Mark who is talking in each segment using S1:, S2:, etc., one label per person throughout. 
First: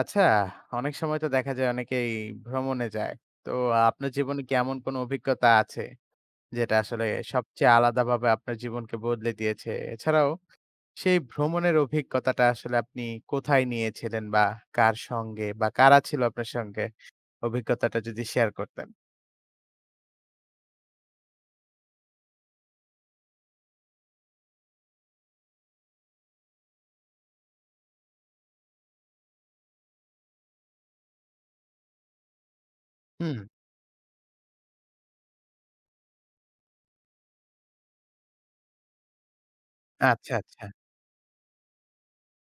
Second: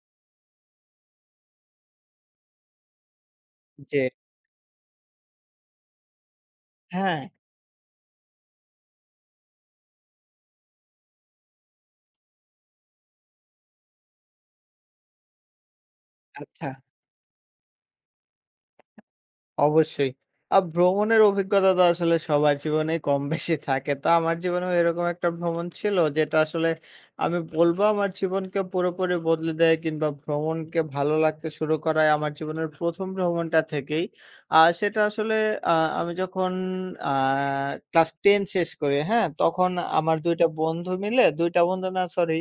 S1: আচ্ছা, অনেক সময় তো দেখা যায় অনেকেই ভ্রমণে যায়। তো
S2: যে
S1: আপনার জীবনে কি এমন কোনো অভিজ্ঞতা আছে? যেটা আসলে
S2: হ্যাঁ,
S1: সবচেয়ে আলাদাভাবে আপনার জীবনকে বদলে দিয়েছে? এছাড়াও সেই ভ্রমণের অভিজ্ঞতাটা আসলে আপনি কোথায় নিয়েছিলেন? বা কার সঙ্গে বা কারা ছিল আপনার
S2: আচ্ছা
S1: সঙ্গে? অভিজ্ঞতাটা যদি শেয়ার করতেন।
S2: অবশ্যই। ভ্রমণের অভিজ্ঞতা তো আসলে সবার জীবনেই কম বেশি থাকে। তো আমার জীবনেও এরকম একটা ভ্রমণ ছিল যেটা আসলে আমি বলব আমার জীবনকে পুরোপুরি বদলে দেয় কিংবা ভ্রমণকে ভালো লাগতে শুরু করায় আমার জীবনের ১ম
S1: হুম,
S2: ভ্রমণটা থেকেই। সেটা আসলে আ আমি যখন আ ক্লাস 10 শেষ করি, হ্যাঁ? তখন আমার
S1: আচ্ছা,
S2: ২ টা
S1: আচ্ছা।
S2: বন্ধু মিলে ২ টা বন্ধু না সরি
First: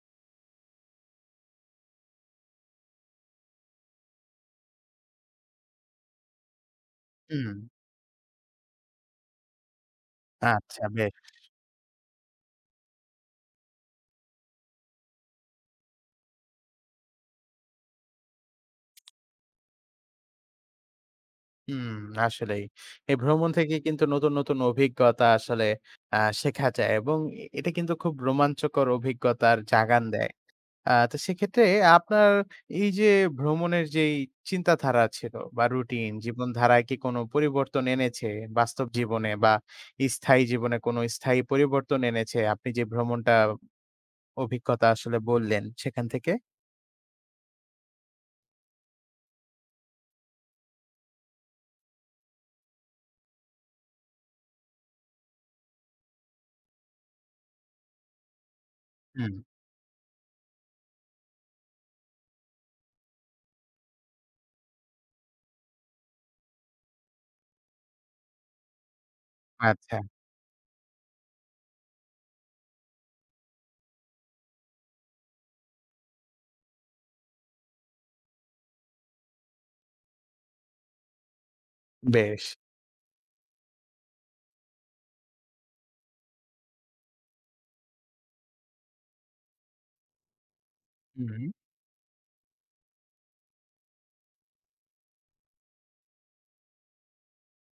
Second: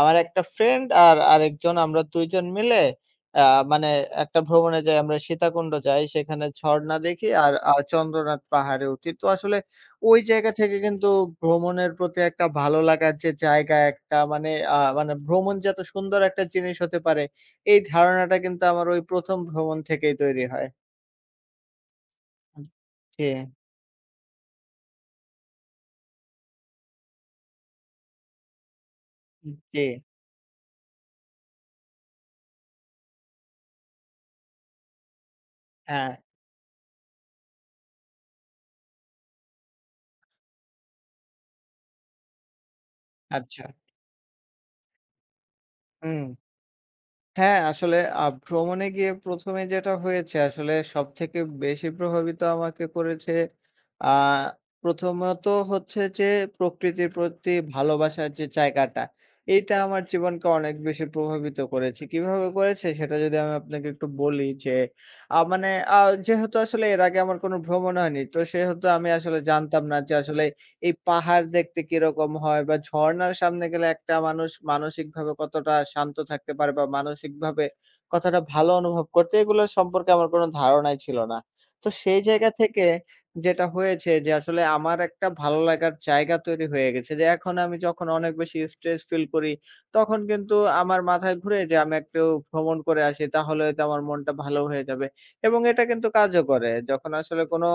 S2: আমার একটা ফ্রেন্ড আর আরেকজন আমরা ২ জন মিলে আ মানে একটা ভ্রমণে যাই আমরা সীতাকুণ্ড যাই, সেখানে ঝরণা দেখি
S1: হুম,
S2: আর চন্দ্রনাথ পাহাড়ে উঠি। তো আসলে ওই জায়গা থেকে
S1: আচ্ছা,
S2: কিন্তু
S1: বেশ।
S2: ভ্রমণের প্রতি একটা ভালো লাগার যে জায়গা একটা মানে ভ্রমণ যে এত সুন্দর একটা জিনিস হতে পারে, এই ধারণাটা কিন্তু আমার ওই ১ম ভ্রমণ থেকেই তৈরি হয়।
S1: হুম, আসলেই।
S2: হুম।
S1: এই
S2: জি,
S1: ভ্রমণ থেকে কিন্তু নতুন, নতুন অভিজ্ঞতা আসলে শেখা যায় এবং এটা কিন্তু খুব রোমাঞ্চকর অভিজ্ঞতার
S2: জি,
S1: জাগান দেয়। তো সেক্ষেত্রে আপনার এই যে ভ্রমণের যেই চিন্তাধারা ছিল বা রুটিন,
S2: হ্যাঁ,
S1: জীবনধারায় কি কোনো পরিবর্তন এনেছে বাস্তব জীবনে বা স্থায়ী জীবনে কোনো স্থায়ী পরিবর্তন এনেছে আপনি যে ভ্রমণটা
S2: আচ্ছা।
S1: অভিজ্ঞতা আসলে বললেন সেখান
S2: হুম।
S1: থেকে?
S2: হ্যাঁ, আসলে ভ্রমণে গিয়ে ১ম এ যেটা হয়েছে আসলে সবথেকে বেশি প্রভাবিত আমাকে করেছে আ প্রথমত হচ্ছে যে প্রকৃতির প্রতি ভালোবাসার যে জায়গাটা,
S1: হুম,
S2: এইটা আমার জীবনকে অনেক বেশি প্রভাবিত করেছে। কিভাবে করেছে সেটা যদি আমি আপনাকে একটু বলি যে আ মানে আ যেহেতু আসলে এর আগে আমার কোনো ভ্রমণ হয়নি। তো সেহেতু আমি আসলে জানতাম
S1: আচ্ছা,
S2: না যে আসলে এই পাহাড় দেখতে কিরকম হয়? বা ঝর্ণার সামনে গেলে একটা মানুষ মানসিকভাবে কতটা শান্ত থাকতে পারে বা মানসিকভাবে কতটা ভালো অনুভব করতে, এগুলো সম্পর্কে আমার কোনো ধারণাই ছিল না। তো সেই
S1: বেশ।
S2: জায়গা থেকে যেটা হয়েছে যে আসলে আমার একটা ভালো লাগার জায়গা তৈরি হয়ে গেছে যে এখন আমি যখন অনেক বেশি স্ট্রেস ফিল করি, তখন কিন্তু আমার মাথায়
S1: হুম।
S2: ঘুরে যে আমি একটু ভ্রমণ করে আসি তাহলে হয়তো আমার মনটা ভালো হয়ে যাবে। এবং এটা কিন্তু কাজও করে। যখন আসলে কোনো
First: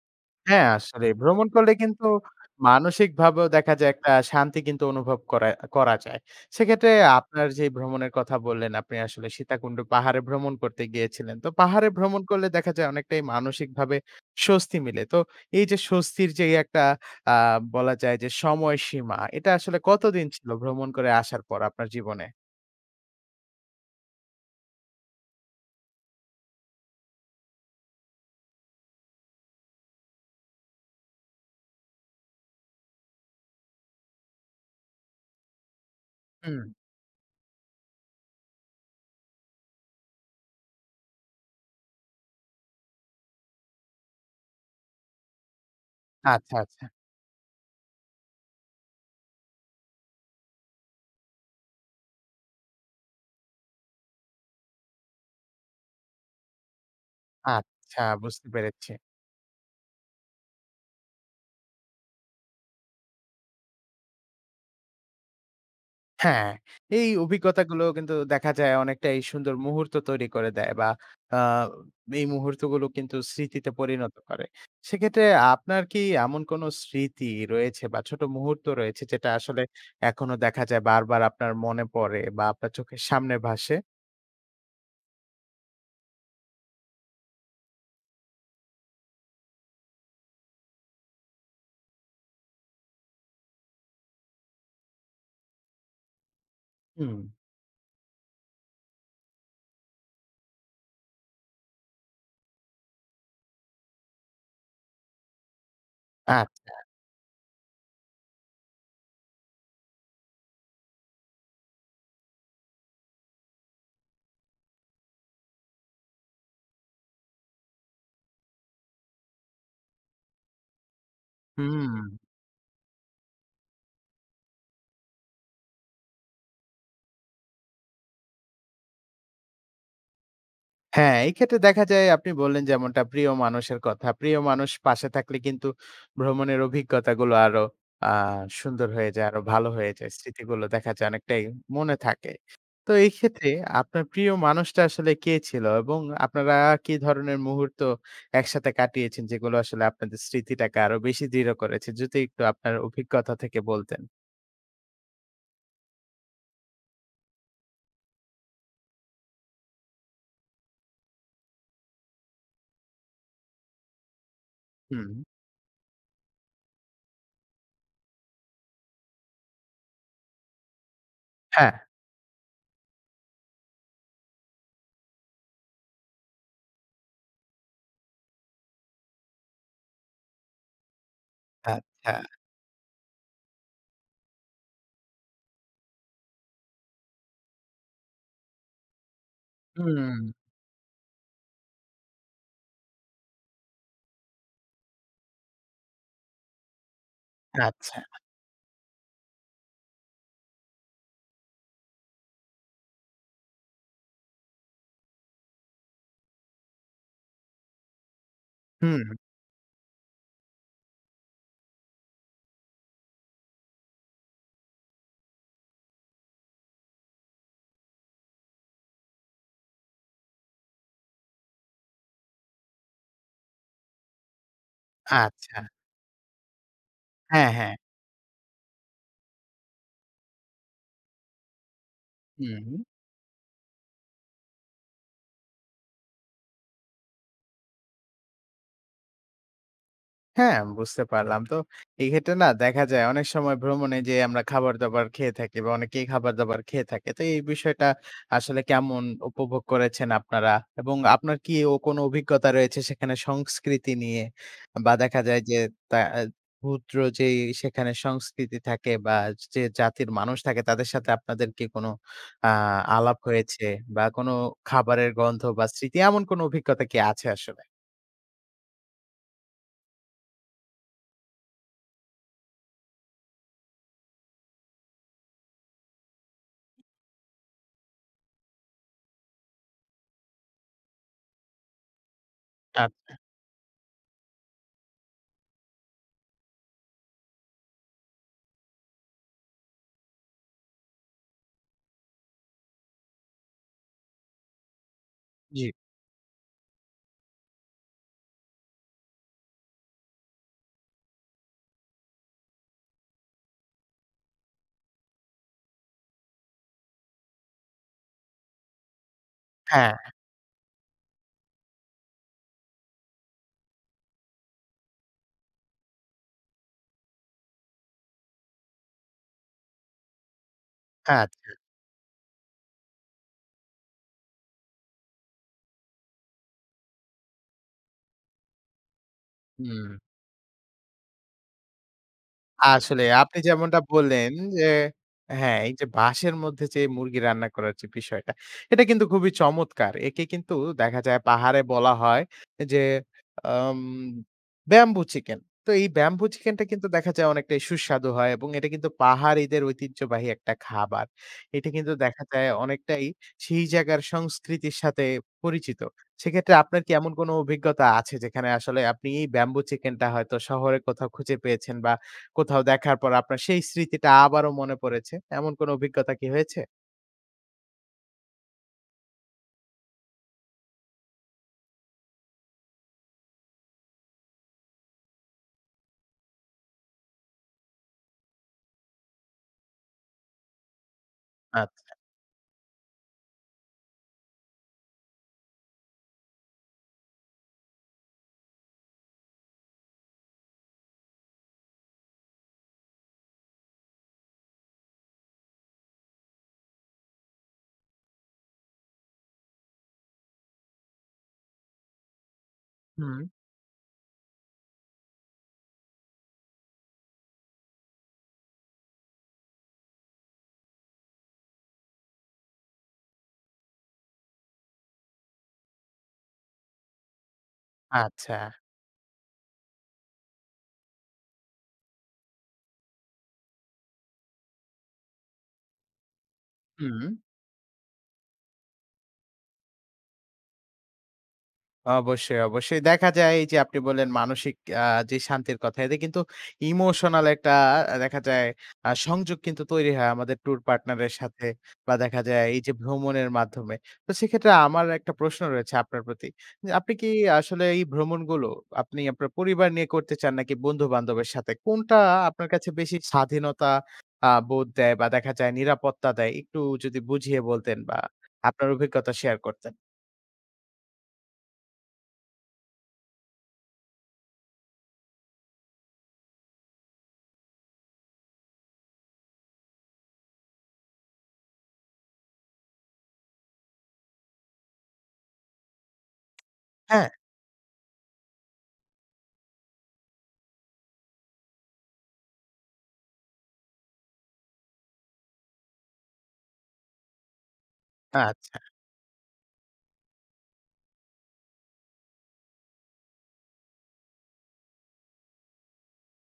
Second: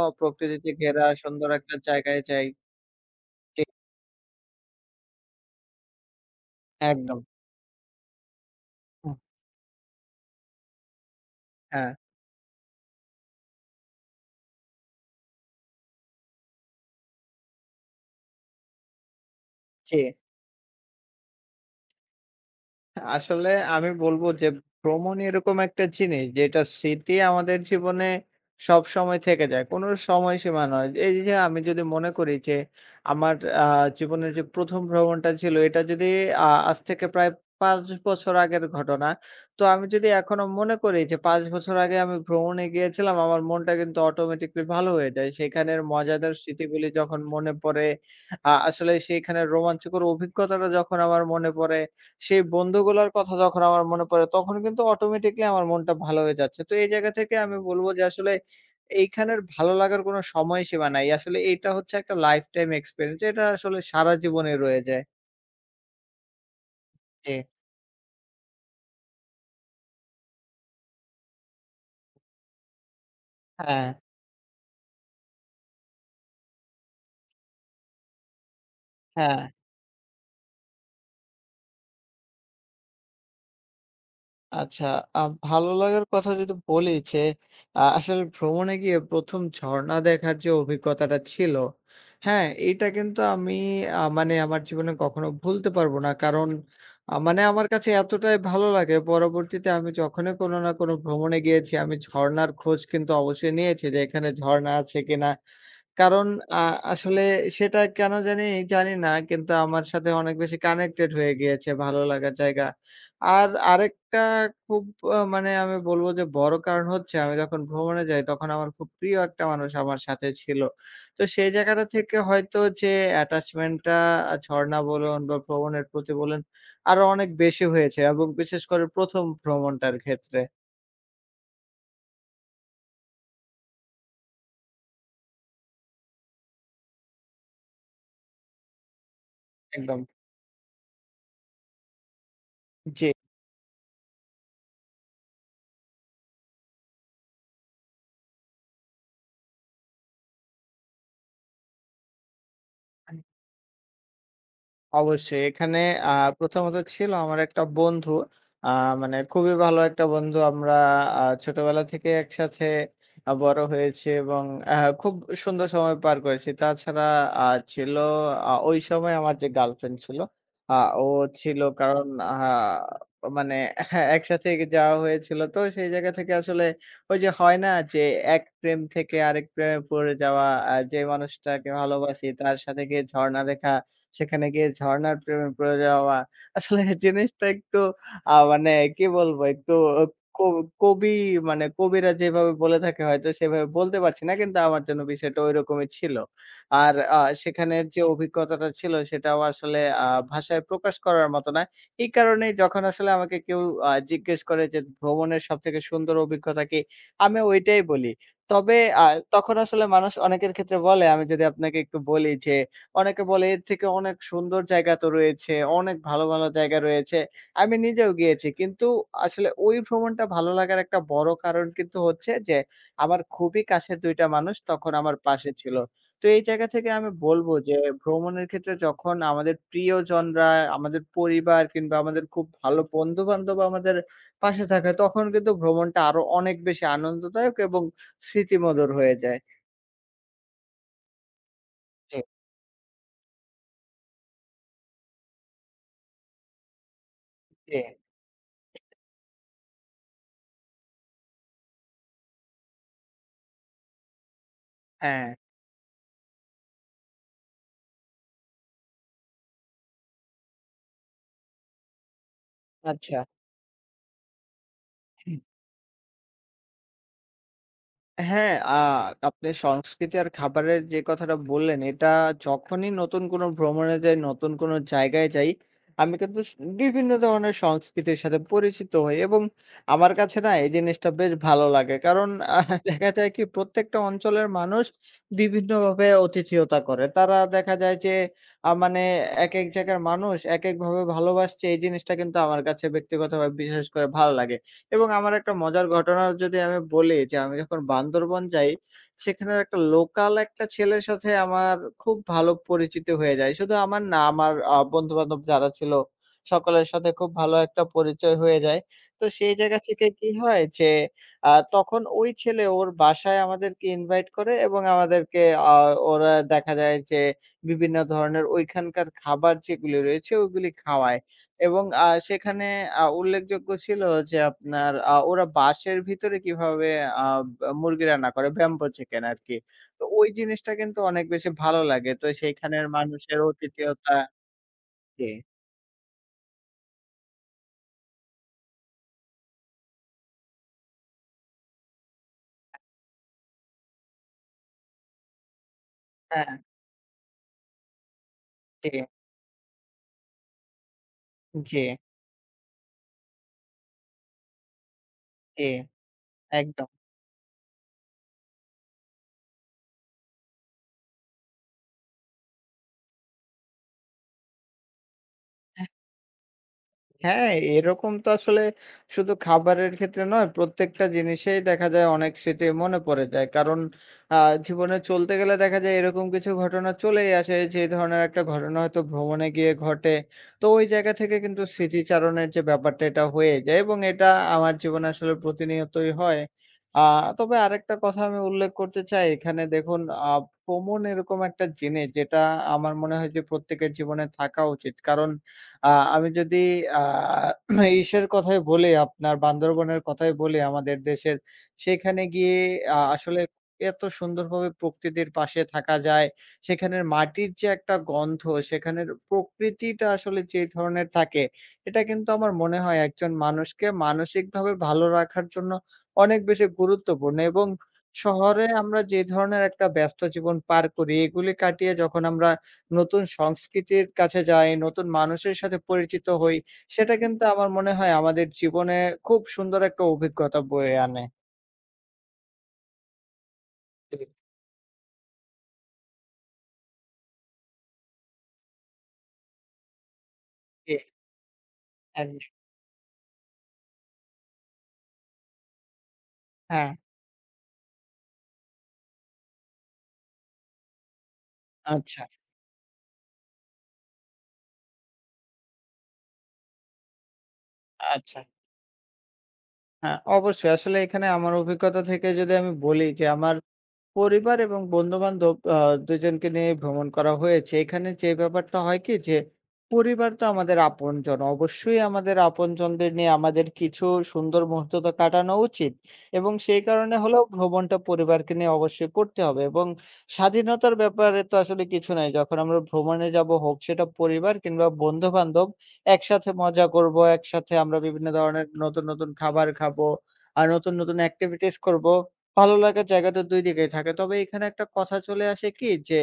S1: হ্যাঁ,
S2: প্রকৃতিতে ঘেরা
S1: আসলে ভ্রমণ
S2: সুন্দর
S1: করলে
S2: একটা
S1: কিন্তু
S2: জায়গায় যাই
S1: মানসিকভাবেও দেখা যায় একটা শান্তি কিন্তু অনুভব করা করা যায়। সেক্ষেত্রে
S2: একদম।
S1: আপনার যে ভ্রমণের কথা বললেন, আপনি
S2: হুম,
S1: আসলে সীতাকুণ্ড পাহাড়ে ভ্রমণ করতে গিয়েছিলেন। তো পাহাড়ে
S2: হ্যাঁ,
S1: ভ্রমণ করলে দেখা যায় অনেকটাই মানসিকভাবে স্বস্তি মিলে। তো এই যে স্বস্তির যে একটা আ বলা যায় যে সময়সীমা, এটা আসলে
S2: জি।
S1: কতদিন ছিল ভ্রমণ করে আসার পর আপনার জীবনে?
S2: আসলে আমি বলবো যে ভ্রমণ এরকম একটা জিনিস যেটা স্মৃতি আমাদের জীবনে সব সময় থেকে যায়। কোনো সময়সীমা নয়। এই যে আমি যদি মনে করি যে আমার আ জীবনের যে ১ম ভ্রমণটা ছিল এটা যদি
S1: হুম।
S2: আজ থেকে প্রায় ৫ বছর আগের ঘটনা। তো আমি যদি এখনো মনে করি যে ৫ বছর আগে আমি ভ্রমণে গিয়েছিলাম আমার মনটা কিন্তু অটোমেটিক্যালি ভালো হয়ে যায়। সেখানের মজাদার
S1: আচ্ছা, আচ্ছা।
S2: স্মৃতিগুলি যখন মনে পড়ে আসলে সেইখানের রোমাঞ্চকর অভিজ্ঞতাটা যখন আমার মনে পড়ে সেই বন্ধুগুলার কথা যখন আমার মনে পড়ে, তখন কিন্তু অটোমেটিকলি আমার মনটা ভালো হয়ে যাচ্ছে। তো এই জায়গা থেকে আমি বলব
S1: আচ্ছা,
S2: যে আসলে
S1: বুঝতে পেরেছি।
S2: এইখানের ভালো লাগার কোনো সময়সীমা নাই। আসলে এইটা হচ্ছে একটা লাইফ টাইম এক্সপেরিয়েন্স। এটা আসলে সারা জীবনে রয়ে যায়।
S1: হ্যাঁ, এই
S2: জি।
S1: অভিজ্ঞতাগুলো কিন্তু দেখা যায় অনেকটাই সুন্দর মুহূর্ত তৈরি করে দেয় বা আ এই মুহূর্তগুলো কিন্তু স্মৃতিতে
S2: হ্যাঁ,
S1: পরিণত করে। সেক্ষেত্রে আপনার কি এমন কোনো স্মৃতি রয়েছে বা ছোট মুহূর্ত রয়েছে যেটা
S2: হ্যাঁ।
S1: আসলে এখনো দেখা যায় বারবার আপনার মনে পড়ে বা আপনার চোখের সামনে ভাসে?
S2: আচ্ছা, আ ভালো লাগার কথা যদি বলি যে, আসলে ভ্রমণে গিয়ে ১ম ঝরণা দেখার যে অভিজ্ঞতাটা ছিল, হ্যাঁ? এইটা কিন্তু আমি আ মানে আমার জীবনে কখনো ভুলতে পারবো না। কারণ আ
S1: হুম।
S2: মানে আমার কাছে এতটাই ভালো লাগে, পরবর্তীতে আমি যখনই কোনো না কোনো ভ্রমণে গিয়েছি, আমি ঝরণার খোঁজ কিন্তু অবশ্যই নিয়েছি যে, এখানে ঝরণা আছে কিনা? কারণ আ
S1: আচ্ছা,
S2: আসলে সেটা কেন জানি জানি না। কিন্তু আমার সাথে অনেক বেশি কানেক্টেড হয়ে গিয়েছে ভালো লাগার জায়গা। আর আরেকটা খুব আ মানে আমি বলব যে বড় কারণ হচ্ছে আমি যখন ভ্রমণে যাই তখন আমার খুব প্রিয় একটা মানুষ আমার সাথে ছিল। তো সেই জায়গাটা
S1: হুম।
S2: থেকে হয়তো যে attachment টা ঝর্ণা বলুন বা ভ্রমণের প্রতি বলুন আরো অনেক বেশি হয়েছে এবং বিশেষ করে ১ম ভ্রমণটার ক্ষেত্রে
S1: হ্যাঁ, এই ক্ষেত্রে দেখা যায় আপনি বললেন যেমনটা প্রিয় মানুষের কথা। প্রিয় মানুষ পাশে থাকলে কিন্তু ভ্রমণের অভিজ্ঞতাগুলো আরো আ সুন্দর হয়ে যায়, আরো ভালো হয়ে
S2: একদম।
S1: যায়। স্মৃতিগুলো দেখা যায় অনেকটাই মনে থাকে। তো
S2: জি।
S1: এই ক্ষেত্রে আপনার প্রিয় মানুষটা আসলে কে ছিল? এবং আপনারা কি ধরনের মুহূর্ত একসাথে কাটিয়েছেন যেগুলো আসলে আপনাদের স্মৃতিটাকে আরো বেশি দৃঢ় করেছে? যদি একটু আপনার অভিজ্ঞতা থেকে বলতেন।
S2: অবশ্যই। এখানে আ প্রথমত ছিল আমার একটা বন্ধু। আ মানে খুবই ভালো একটা বন্ধু। আমরা ছোটবেলা থেকে একসাথে বড় হয়েছি এবং আ
S1: হুম।
S2: খুব সুন্দর সময় পার করেছি। তাছাড়া আ ছিল ওই সময় আমার যে গার্লফ্রেন্ড ছিল, আ ও ছিল
S1: হ্যাঁ,
S2: কারণ আ মানে হ্যাঁ, একসাথে যাওয়া হয়েছিল। তো সেই জায়গা থেকে আসলে ওই যে হয় না যে এক প্রেম থেকে আরেক প্রেমে পড়ে যাওয়া, যে মানুষটাকে
S1: আচ্ছা।
S2: ভালোবাসি তার সাথে গিয়ে ঝরণা দেখা সেখানে গিয়ে ঝর্ণার প্রেমে পড়ে যাওয়া। আসলে জিনিসটা একটু আ মানে কি বলবো? একটু
S1: হুম,
S2: ক কবি মানে কবিরা যেভাবে বলে থাকে হয়তো সেভাবে বলতে পারছি না। কিন্তু আমার জন্য বিষয়টা ঐরকমই ছিল। আর সেখানের
S1: আচ্ছা।
S2: যে অভিজ্ঞতাটা ছিল সেটাও আসলে ভাষায় প্রকাশ করার মতো না। এই কারণেই যখন আসলে আমাকে কেউ জিজ্ঞেস করে যে ভ্রমণের সবথেকে সুন্দর অভিজ্ঞতা কি? আমি ওইটাই বলি। তবে
S1: হুম,
S2: আ তখন আসলে মানুষ অনেকের ক্ষেত্রে বলে আমি যদি আপনাকে একটু বলি যে অনেকে বলে এর থেকে অনেক সুন্দর জায়গা তো রয়েছে, অনেক ভালো, ভালো জায়গা রয়েছে। আমি নিজেও গিয়েছি। কিন্তু আসলে ওই ভ্রমণটা ভালো লাগার একটা বড় কারণ কিন্তু হচ্ছে যে, আমার খুবই কাছের ২ টা মানুষ তখন আমার পাশে
S1: আচ্ছা।
S2: ছিল। তো এই জায়গা থেকে আমি বলব
S1: হ্যাঁ, হ্যাঁ।
S2: যে, ভ্রমণের ক্ষেত্রে যখন আমাদের প্রিয়জনরা, আমাদের পরিবার কিংবা আমাদের খুব
S1: হুম।
S2: ভালো বন্ধু-বান্ধব আমাদের পাশে থাকে, তখন কিন্তু ভ্রমণটা আরো অনেক বেশি আনন্দদায়ক এবং স্মৃতিমধুর হয়ে যায়।
S1: হ্যাঁ, বুঝতে পারলাম। তো
S2: জি,
S1: এক্ষেত্রে না দেখা যায় অনেক সময় ভ্রমণে যে আমরা খাবার-দাবার খেয়ে থাকি বা অনেকেই খাবার-দাবার খেয়ে থাকে। তো এই
S2: জি।
S1: বিষয়টা আসলে কেমন উপভোগ করেছেন আপনারা? এবং আপনার কি ও কোনো অভিজ্ঞতা রয়েছে সেখানে সংস্কৃতি নিয়ে? বা দেখা
S2: হ্যাঁ,
S1: যায় যে তা আ ভূত্র যেই সেখানে সংস্কৃতি থাকে বা যে জাতির মানুষ থাকে তাদের সাথে আপনাদের কি কোনো আ আলাপ
S2: আচ্ছা।
S1: হয়েছে? বা কোনো খাবারের গন্ধ বা স্মৃতি এমন কোনো অভিজ্ঞতা কি আছে আসলে?
S2: হ্যাঁ, আপনি সংস্কৃতি আর খাবারের যে কথাটা বললেন, এটা যখনই নতুন কোনো ভ্রমণে যাই, নতুন কোনো জায়গায় যাই, আমি কিন্তু বিভিন্ন ধরনের সংস্কৃতির সাথে পরিচিত হই এবং আমার কাছে না এই জিনিসটা বেশ ভালো লাগে। কারণ দেখা
S1: আচ্ছা।
S2: যায় কি প্রত্যেকটা অঞ্চলের মানুষ বিভিন্নভাবে অতিথিয়তা করে। তারা দেখা যায় যে আ মানে একেক জায়গার মানুষ একেকভাবে ভালোবাসছে, এই জিনিসটা কিন্তু আমার কাছে ব্যক্তিগতভাবে বিশেষ করে ভালো লাগে। এবং আমার একটা
S1: জি।
S2: মজার ঘটনা যদি আমি বলি যে, আমি যখন বান্দরবন যাই, সেখানের একটা লোকাল একটা ছেলের সাথে আমার খুব ভালো পরিচিতি হয়ে যায়। শুধু আমার না, আমার বন্ধু-বান্ধব যারা ছিল, সকলের সাথে খুব ভালো একটা পরিচয় হয়ে যায়। তো সেই জায়গা
S1: হ্যাঁ,
S2: থেকে কি হয় যে, তখন ওই ছেলে ওর বাসায় আমাদেরকে ইনভাইট করে এবং আমাদেরকে আ ওরা দেখা যায় যে, বিভিন্ন ধরনের ওইখানকার খাবার যেগুলি রয়েছে, ওগুলি খাওয়ায়।
S1: আচ্ছা।
S2: এবং সেখানে উল্লেখযোগ্য ছিল যে আপনার ওরা বাঁশের ভিতরে কিভাবে আ বা মুরগি রান্না করে, ব্যাম্বো চিকেন আরকি।
S1: হুম।
S2: তো ওই জিনিসটা কিন্তু অনেক বেশি ভালো লাগে। তো সেইখানের
S1: আসলে আপনি
S2: মানুষের
S1: যেমনটা
S2: অতিথেয়তা
S1: বললেন যে
S2: জি,
S1: হ্যাঁ, এই যে বাঁশের মধ্যে যে মুরগি রান্না করার যে বিষয়টা, এটা কিন্তু খুবই চমৎকার। একে কিন্তু দেখা যায় পাহাড়ে বলা হয় যে আম ব্যাম্বু চিকেন। তো এই ব্যাম্বু
S2: হ্যাঁ,
S1: চিকেনটা কিন্তু দেখা যায় অনেকটাই সুস্বাদু হয় এবং এটা
S2: জি,
S1: কিন্তু পাহাড়িদের ঐতিহ্যবাহী একটা খাবার। এটা
S2: জি,
S1: কিন্তু দেখা যায় অনেকটাই সেই জায়গার সংস্কৃতির সাথে
S2: জি,
S1: পরিচিত। সেক্ষেত্রে আপনার
S2: একদম।
S1: কি এমন কোনো অভিজ্ঞতা আছে যেখানে আসলে আপনি এই ব্যাম্বু চিকেনটা হয়তো শহরে কোথাও খুঁজে পেয়েছেন বা কোথাও দেখার পর আপনার সেই স্মৃতিটা আবারও মনে পড়েছে। এমন কোনো অভিজ্ঞতা কি হয়েছে?
S2: হ্যাঁ, এরকম তো আসলে শুধু খাবারের ক্ষেত্রে নয়, প্রত্যেকটা জিনিসেই দেখা যায় অনেক স্মৃতি মনে পড়ে যায়। কারণ আ জীবনে চলতে গেলে দেখা যায় এরকম কিছু ঘটনা চলেই আসে, যে ধরনের একটা ঘটনা হয়তো ভ্রমণে গিয়ে ঘটে। তো ওই জায়গা থেকে কিন্তু
S1: আচ্ছা।
S2: স্মৃতিচারণের যে ব্যাপারটা এটা হয়ে যায় এবং এটা আমার জীবনে আসলে প্রতিনিয়তই হয়। আ তবে আরেকটা কথা আমি উল্লেখ করতে চাই, এখানে দেখুন আ ভ্রমণ এরকম একটা জিনিস যেটা আমার মনে হয় যে প্রত্যেকের জীবনে থাকা উচিত। কারণ আ আমি যদি আ ইসের কথাই বলি আপনার বান্দরবনের কথাই বলি আমাদের দেশের, সেখানে গিয়ে
S1: হুম।
S2: আসলে এত সুন্দরভাবে প্রকৃতির পাশে থাকা যায়। সেখানের মাটির যে একটা গন্ধ, সেখানের প্রকৃতিটা আসলে যে ধরনের থাকে, এটা কিন্তু আমার মনে হয় একজন মানুষকে মানসিকভাবে ভালো রাখার জন্য অনেক বেশি গুরুত্বপূর্ণ এবং
S1: আচ্ছা।
S2: শহরে আমরা যে ধরনের একটা ব্যস্ত জীবন পার করি, এগুলি কাটিয়ে যখন আমরা নতুন সংস্কৃতির কাছে যাই, নতুন মানুষের সাথে পরিচিত হই,
S1: হুম।
S2: সেটা কিন্তু আমার মনে হয় আমাদের জীবনে খুব সুন্দর একটা অভিজ্ঞতা বয়ে আনে।
S1: অবশ্যই, অবশ্যই। দেখা যায় এই যে আপনি বললেন মানসিক আ যে শান্তির কথা এতে কিন্তু ইমোশনাল একটা দেখা যায় সংযোগ কিন্তু তৈরি হয় আমাদের ট্যুর
S2: জি,
S1: পার্টনার এর সাথে বা দেখা
S2: একদম।
S1: যায় এই যে ভ্রমণের মাধ্যমে। তো সেক্ষেত্রে আমার একটা প্রশ্ন রয়েছে আপনার প্রতি। যে
S2: হ্যাঁ,
S1: আপনি কি আসলে এই ভ্রমণগুলো আপনি আপনার পরিবার নিয়ে করতে চান নাকি বন্ধু-বান্ধবের সাথে? কোনটা
S2: আচ্ছা,
S1: আপনার কাছে বেশি স্বাধীনতা বোধ দেয় বা দেখা যায় নিরাপত্তা দেয়? একটু যদি বুঝিয়ে বলতেন বা
S2: আচ্ছা।
S1: আপনার অভিজ্ঞতা শেয়ার করতেন।
S2: হ্যাঁ, অবশ্যই। আসলে এখানে আমার অভিজ্ঞতা থেকে যদি আমি বলি যে আমার পরিবার এবং বন্ধু-বান্ধব ২ জনকে নিয়ে ভ্রমণ করা হয়েছে। এখানে যে ব্যাপারটা হয় কি যে, পরিবার তো আমাদের আপনজন। অবশ্যই আমাদের আপনজনদের নিয়ে আমাদের কিছু সুন্দর মুহূর্ত তো কাটানো উচিত। এবং সেই
S1: হ্যাঁ।
S2: কারণে হলেও ভ্রমণটা পরিবারকে নিয়ে অবশ্যই করতে হবে। এবং স্বাধীনতার ব্যাপারে তো আসলে কিছু নাই। যখন আমরা ভ্রমণে যাব হোক সেটা পরিবার কিংবা বন্ধু-বান্ধব, একসাথে মজা করব, একসাথে আমরা বিভিন্ন
S1: আচ্ছা,
S2: ধরনের নতুন, নতুন খাবার খাবো। আর নতুন, নতুন activities করব। ভালো লাগার জায়গা তো ২ দিকেই থাকে। তবে এখানে একটা কথা চলে আসে কি যে,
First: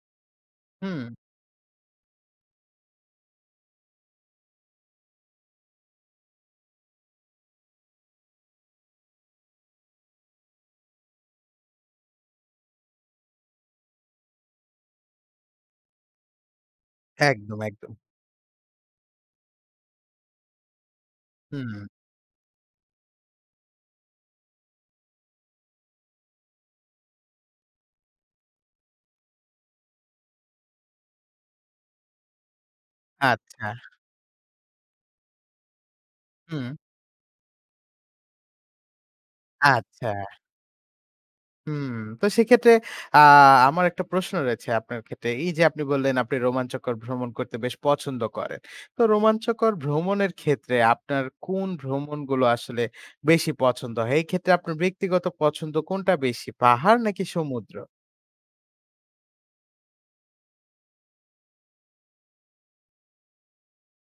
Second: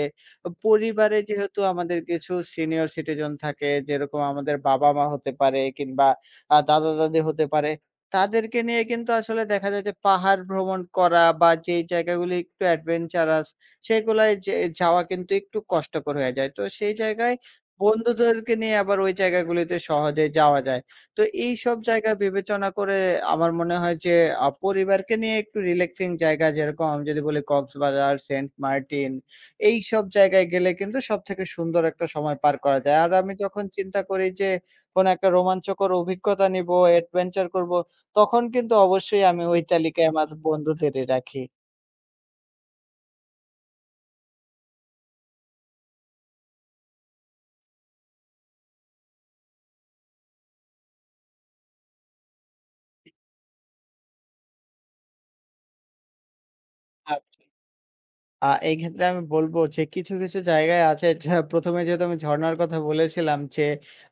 S1: হুম।
S2: পরিবারে যেহেতু আমাদের কিছু সিনিয়র সিটিজেন থাকে, যেরকম আমাদের বাবা-মা হতে পারে কিংবা দাদা-দাদি হতে পারে। তাদেরকে নিয়ে কিন্তু আসলে দেখা যায় যে পাহাড় ভ্রমণ করা বা যেই জায়গাগুলি একটু অ্যাডভেঞ্চারাস সেগুলায় যে যাওয়া কিন্তু একটু কষ্টকর হয়ে যায়। তো সেই জায়গায়
S1: একদম, একদম।
S2: বন্ধুদেরকে নিয়ে আবার ওই জায়গাগুলিতে সহজে যাওয়া যায়। তো এইসব
S1: হুম,
S2: জায়গা বিবেচনা করে আমার মনে হয় যে পরিবারকে নিয়ে একটু রিল্যাক্সিং জায়গা যেরকম আমি যদি বলি কক্সবাজার, সেন্ট মার্টিন এইসব জায়গায় গেলে কিন্তু সবথেকে সুন্দর একটা সময় পার করা যায়। আর আমি যখন
S1: আচ্ছা,
S2: চিন্তা করি যে কোনো একটা রোমাঞ্চকর অভিজ্ঞতা
S1: হুম,
S2: নিবো, অ্যাডভেঞ্চার করব তখন কিন্তু অবশ্যই আমি ওই
S1: আচ্ছা,
S2: তালিকায় আমার বন্ধুদেরই রাখি।
S1: হুম। তো সেক্ষেত্রে আ আমার একটা প্রশ্ন রয়েছে আপনার ক্ষেত্রে। এই যে আপনি বললেন আপনি রোমাঞ্চকর ভ্রমণ করতে বেশ পছন্দ করেন। তো রোমাঞ্চকর ভ্রমণের ক্ষেত্রে আপনার কোন ভ্রমণগুলো আসলে বেশি পছন্দ হয়? এই ক্ষেত্রে আপনার ব্যক্তিগত পছন্দ কোনটা বেশি? পাহাড় নাকি
S2: আচ্ছা।
S1: সমুদ্র?
S2: এই ক্ষেত্রে আমি বলব যে কিছু, কিছু জায়গায় আছে যা ১ম এ যেহেতু আমি ঝরনার কথা বলেছিলাম যে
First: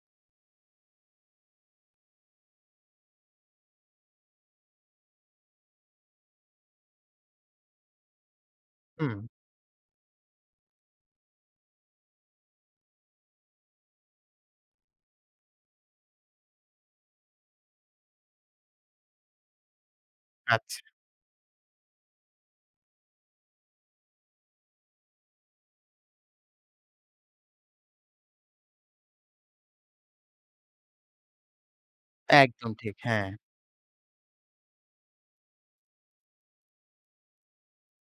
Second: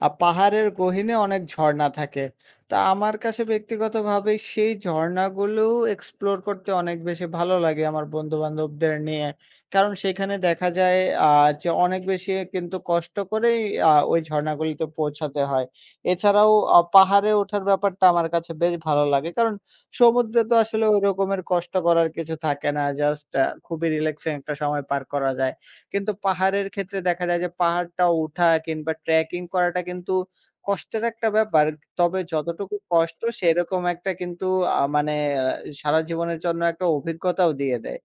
S2: পাহাড়ের গহীনে অনেক ঝরনা থাকে। তা আমার কাছে ব্যক্তিগতভাবে সেই ঝরনাগুলো এক্সপ্লোর করতে অনেক বেশি ভালো লাগে আমার বন্ধু-বান্ধবদের
S1: হুম,
S2: নিয়ে। কারণ সেখানে দেখা যায় আ যে অনেক বেশি কিন্তু কষ্ট করেই ওই ঝরনাগুলিতে পৌঁছাতে হয়। এছাড়াও পাহাড়ে ওঠার ব্যাপারটা আমার কাছে বেশ ভালো লাগে। কারণ সমুদ্রে তো
S1: আচ্ছা,
S2: আসলে ওই রকমের কষ্ট করার কিছু থাকে না। জাস্ট খুবই রিল্যাক্সিং একটা সময় পার করা যায়। কিন্তু পাহাড়ের ক্ষেত্রে দেখা যায় যে পাহাড়টা উঠা কিংবা ট্রেকিং করাটা কিন্তু কষ্টের একটা ব্যাপার। তবে
S1: একদম
S2: যতটুকু
S1: ঠিক,
S2: কষ্ট
S1: হ্যাঁ।
S2: সেরকম একটা কিন্তু আ মানে আ সারা জীবনের জন্য একটা অভিজ্ঞতাও দিয়ে দেয়।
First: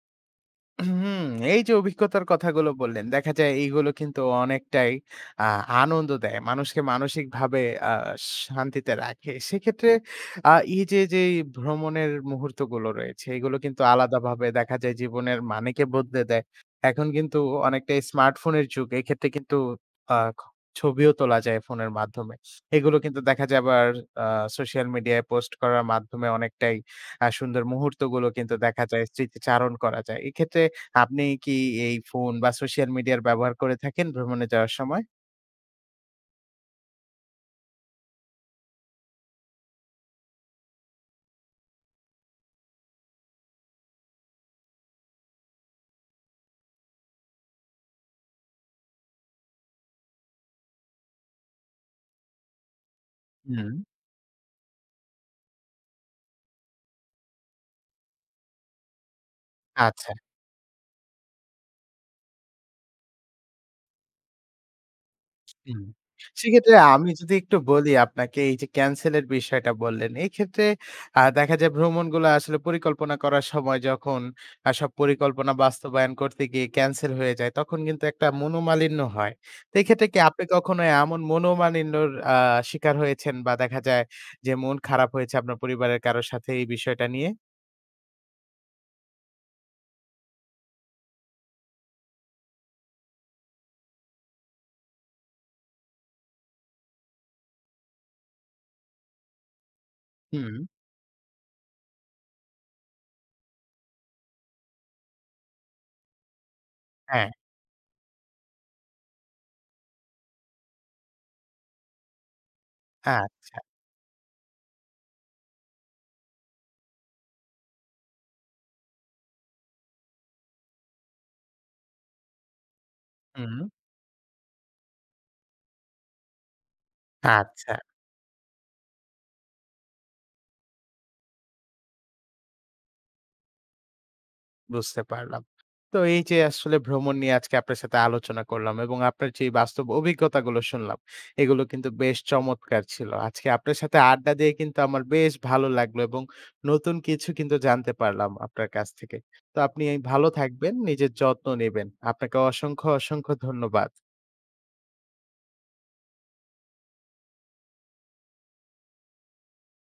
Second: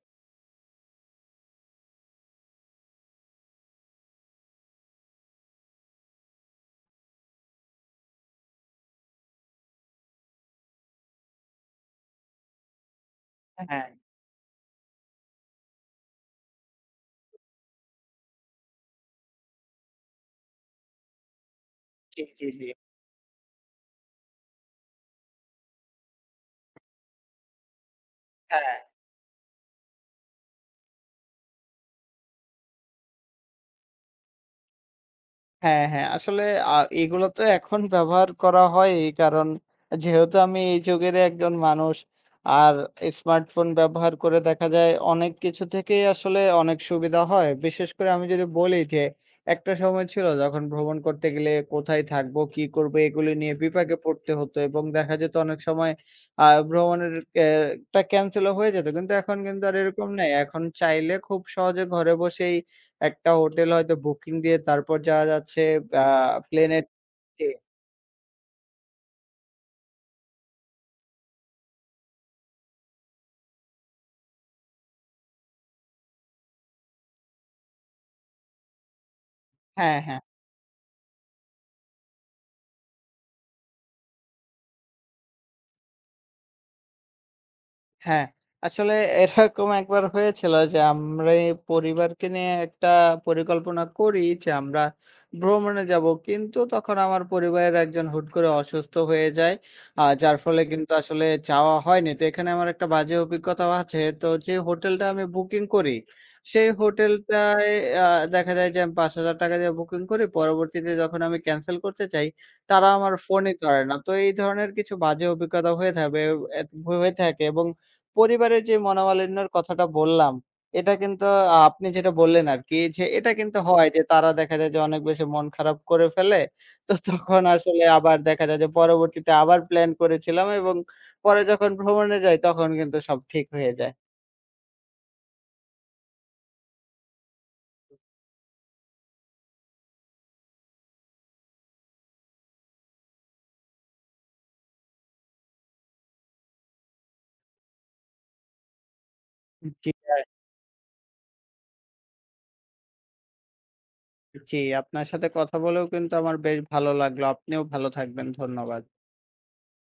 S1: হুম, এই যে অভিজ্ঞতার কথাগুলো বললেন, দেখা যায় এইগুলো কিন্তু অনেকটাই আ আনন্দ দেয়। মানুষকে মানসিকভাবে আ শান্তিতে রাখে। সেক্ষেত্রে আ এই যে, যেই ভ্রমণের মুহূর্তগুলো রয়েছে, এগুলো কিন্তু
S2: হ্যাঁ,
S1: আলাদাভাবে দেখা যায় জীবনের মানেকে বদলে দেয়। এখন কিন্তু অনেকটাই স্মার্টফোনের যুগ। এক্ষেত্রে কিন্তু আ খ ছবিও তোলা যায় ফোনের
S2: জি,
S1: মাধ্যমে।
S2: জি, জি।
S1: এগুলো কিন্তু দেখা যায় আবার আ সোশ্যাল মিডিয়ায় পোস্ট করার মাধ্যমে অনেকটাই সুন্দর মুহূর্তগুলো কিন্তু
S2: হ্যাঁ।
S1: দেখা যায় স্মৃতিচারণ করা যায়। এক্ষেত্রে আপনি কি এই ফোন বা সোশ্যাল মিডিয়ার ব্যবহার করে থাকেন ভ্রমণে যাওয়ার সময়?
S2: হ্যাঁ, হ্যাঁ। আসলে এগুলো তো এখন ব্যবহার করা হয় এই কারণ যেহেতু আমি এই যুগেরই একজন মানুষ। আর স্মার্টফোন ব্যবহার করে দেখা যায় অনেক কিছু থেকেই আসলে অনেক সুবিধা হয়। বিশেষ করে আমি যদি বলি যে একটা সময় ছিল যখন ভ্রমণ করতে গেলে কোথায় থাকবো, কি করবো এগুলো নিয়ে
S1: হুম,
S2: বিপাকে পড়তে হতো এবং দেখা যেত অনেক সময় ভ্রমণের এ টা ক্যানসেলও হয়ে যেত। কিন্তু এখন কিন্তু আর এরকম
S1: আচ্ছা।
S2: নেই। এখন চাইলে খুব সহজে ঘরে বসেই একটা হোটেল হয়তো বুকিং দিয়ে তারপর যাওয়া যাচ্ছে
S1: হুম।
S2: আ
S1: সেক্ষেত্রে
S2: প্লেনের
S1: আমি যদি
S2: জি।
S1: একটু বলি আপনাকে এই যে ক্যানসেলের বিষয়টা বললেন। এই ক্ষেত্রে দেখা যায় ভ্রমণগুলো আসলে পরিকল্পনা করার সময় যখন সব পরিকল্পনা বাস্তবায়ন করতে গিয়ে ক্যানসেল হয়ে যায় তখন কিন্তু একটা মনোমালিন্য হয়। তো
S2: হ্যাঁ,
S1: এক্ষেত্রে কি
S2: হ্যাঁ।
S1: আপনি কখনো এমন মনোমালিন্যর শিকার হয়েছেন বা দেখা যায় যে মন খারাপ হয়েছে আপনার পরিবারের কারো সাথে এই বিষয়টা নিয়ে?
S2: হ্যাঁ, আসলে এরকম একবার হয়েছিল যে আমরা এই পরিবারকে নিয়ে একটা পরিকল্পনা করি যে আমরা ভ্রমণে যাব। কিন্তু তখন আমার পরিবারের একজন হুট করে অসুস্থ হয়ে যায়। যার
S1: হুম।
S2: ফলে কিন্তু আসলে যাওয়া হয়নি। তো এখানে আমার একটা বাজে অভিজ্ঞতাও আছে। তো যে হোটেলটা আমি বুকিং করি, সেই
S1: হ্যাঁ,
S2: হোটেলটায় আ দেখা যায় যে আমি ৳৫,০০০ দিয়ে বুকিং করি। পরবর্তীতে যখন আমি ক্যানসেল করতে চাই, তারা আমার ফোনই
S1: আচ্ছা।
S2: ধরে না। তো এই ধরনের কিছু বাজে অভিজ্ঞতা হয়ে থাকবে এ হয়ে থাকে এবং পরিবারের যে মনোমালিন্যর কথাটা বললাম, এটা কিন্তু আপনি যেটা বললেন আরকি যে এটা
S1: হুম।
S2: কিন্তু হয় যে তারা দেখা যায় যে অনেক বেশি মন খারাপ করে ফেলে। তো তখন
S1: আচ্ছা,
S2: আসলে আবার দেখা যায় যে পরবর্তীতে আবার প্ল্যান করেছিলাম এবং পরে যখন ভ্রমণে যাই তখন কিন্তু সব ঠিক হয়ে যায়।
S1: বুঝতে পারলাম। তো এই যে আসলে ভ্রমণ নিয়ে আজকে আপনার সাথে আলোচনা করলাম এবং আপনার যে বাস্তব অভিজ্ঞতাগুলো শুনলাম, এগুলো কিন্তু বেশ চমৎকার ছিল। আজকে আপনার সাথে আড্ডা দিয়ে কিন্তু আমার বেশ ভালো লাগলো এবং নতুন কিছু কিন্তু জানতে পারলাম আপনার কাছ থেকে। তো আপনি
S2: জি,
S1: ভালো থাকবেন, নিজের যত্ন নিবেন। আপনাকে অসংখ্য, অসংখ্য ধন্যবাদ।
S2: জি, আপনার সাথে কথা বলেও কিন্তু আমার বেশ ভালো লাগলো। আপনিও ভালো থাকবেন। ধন্যবাদ।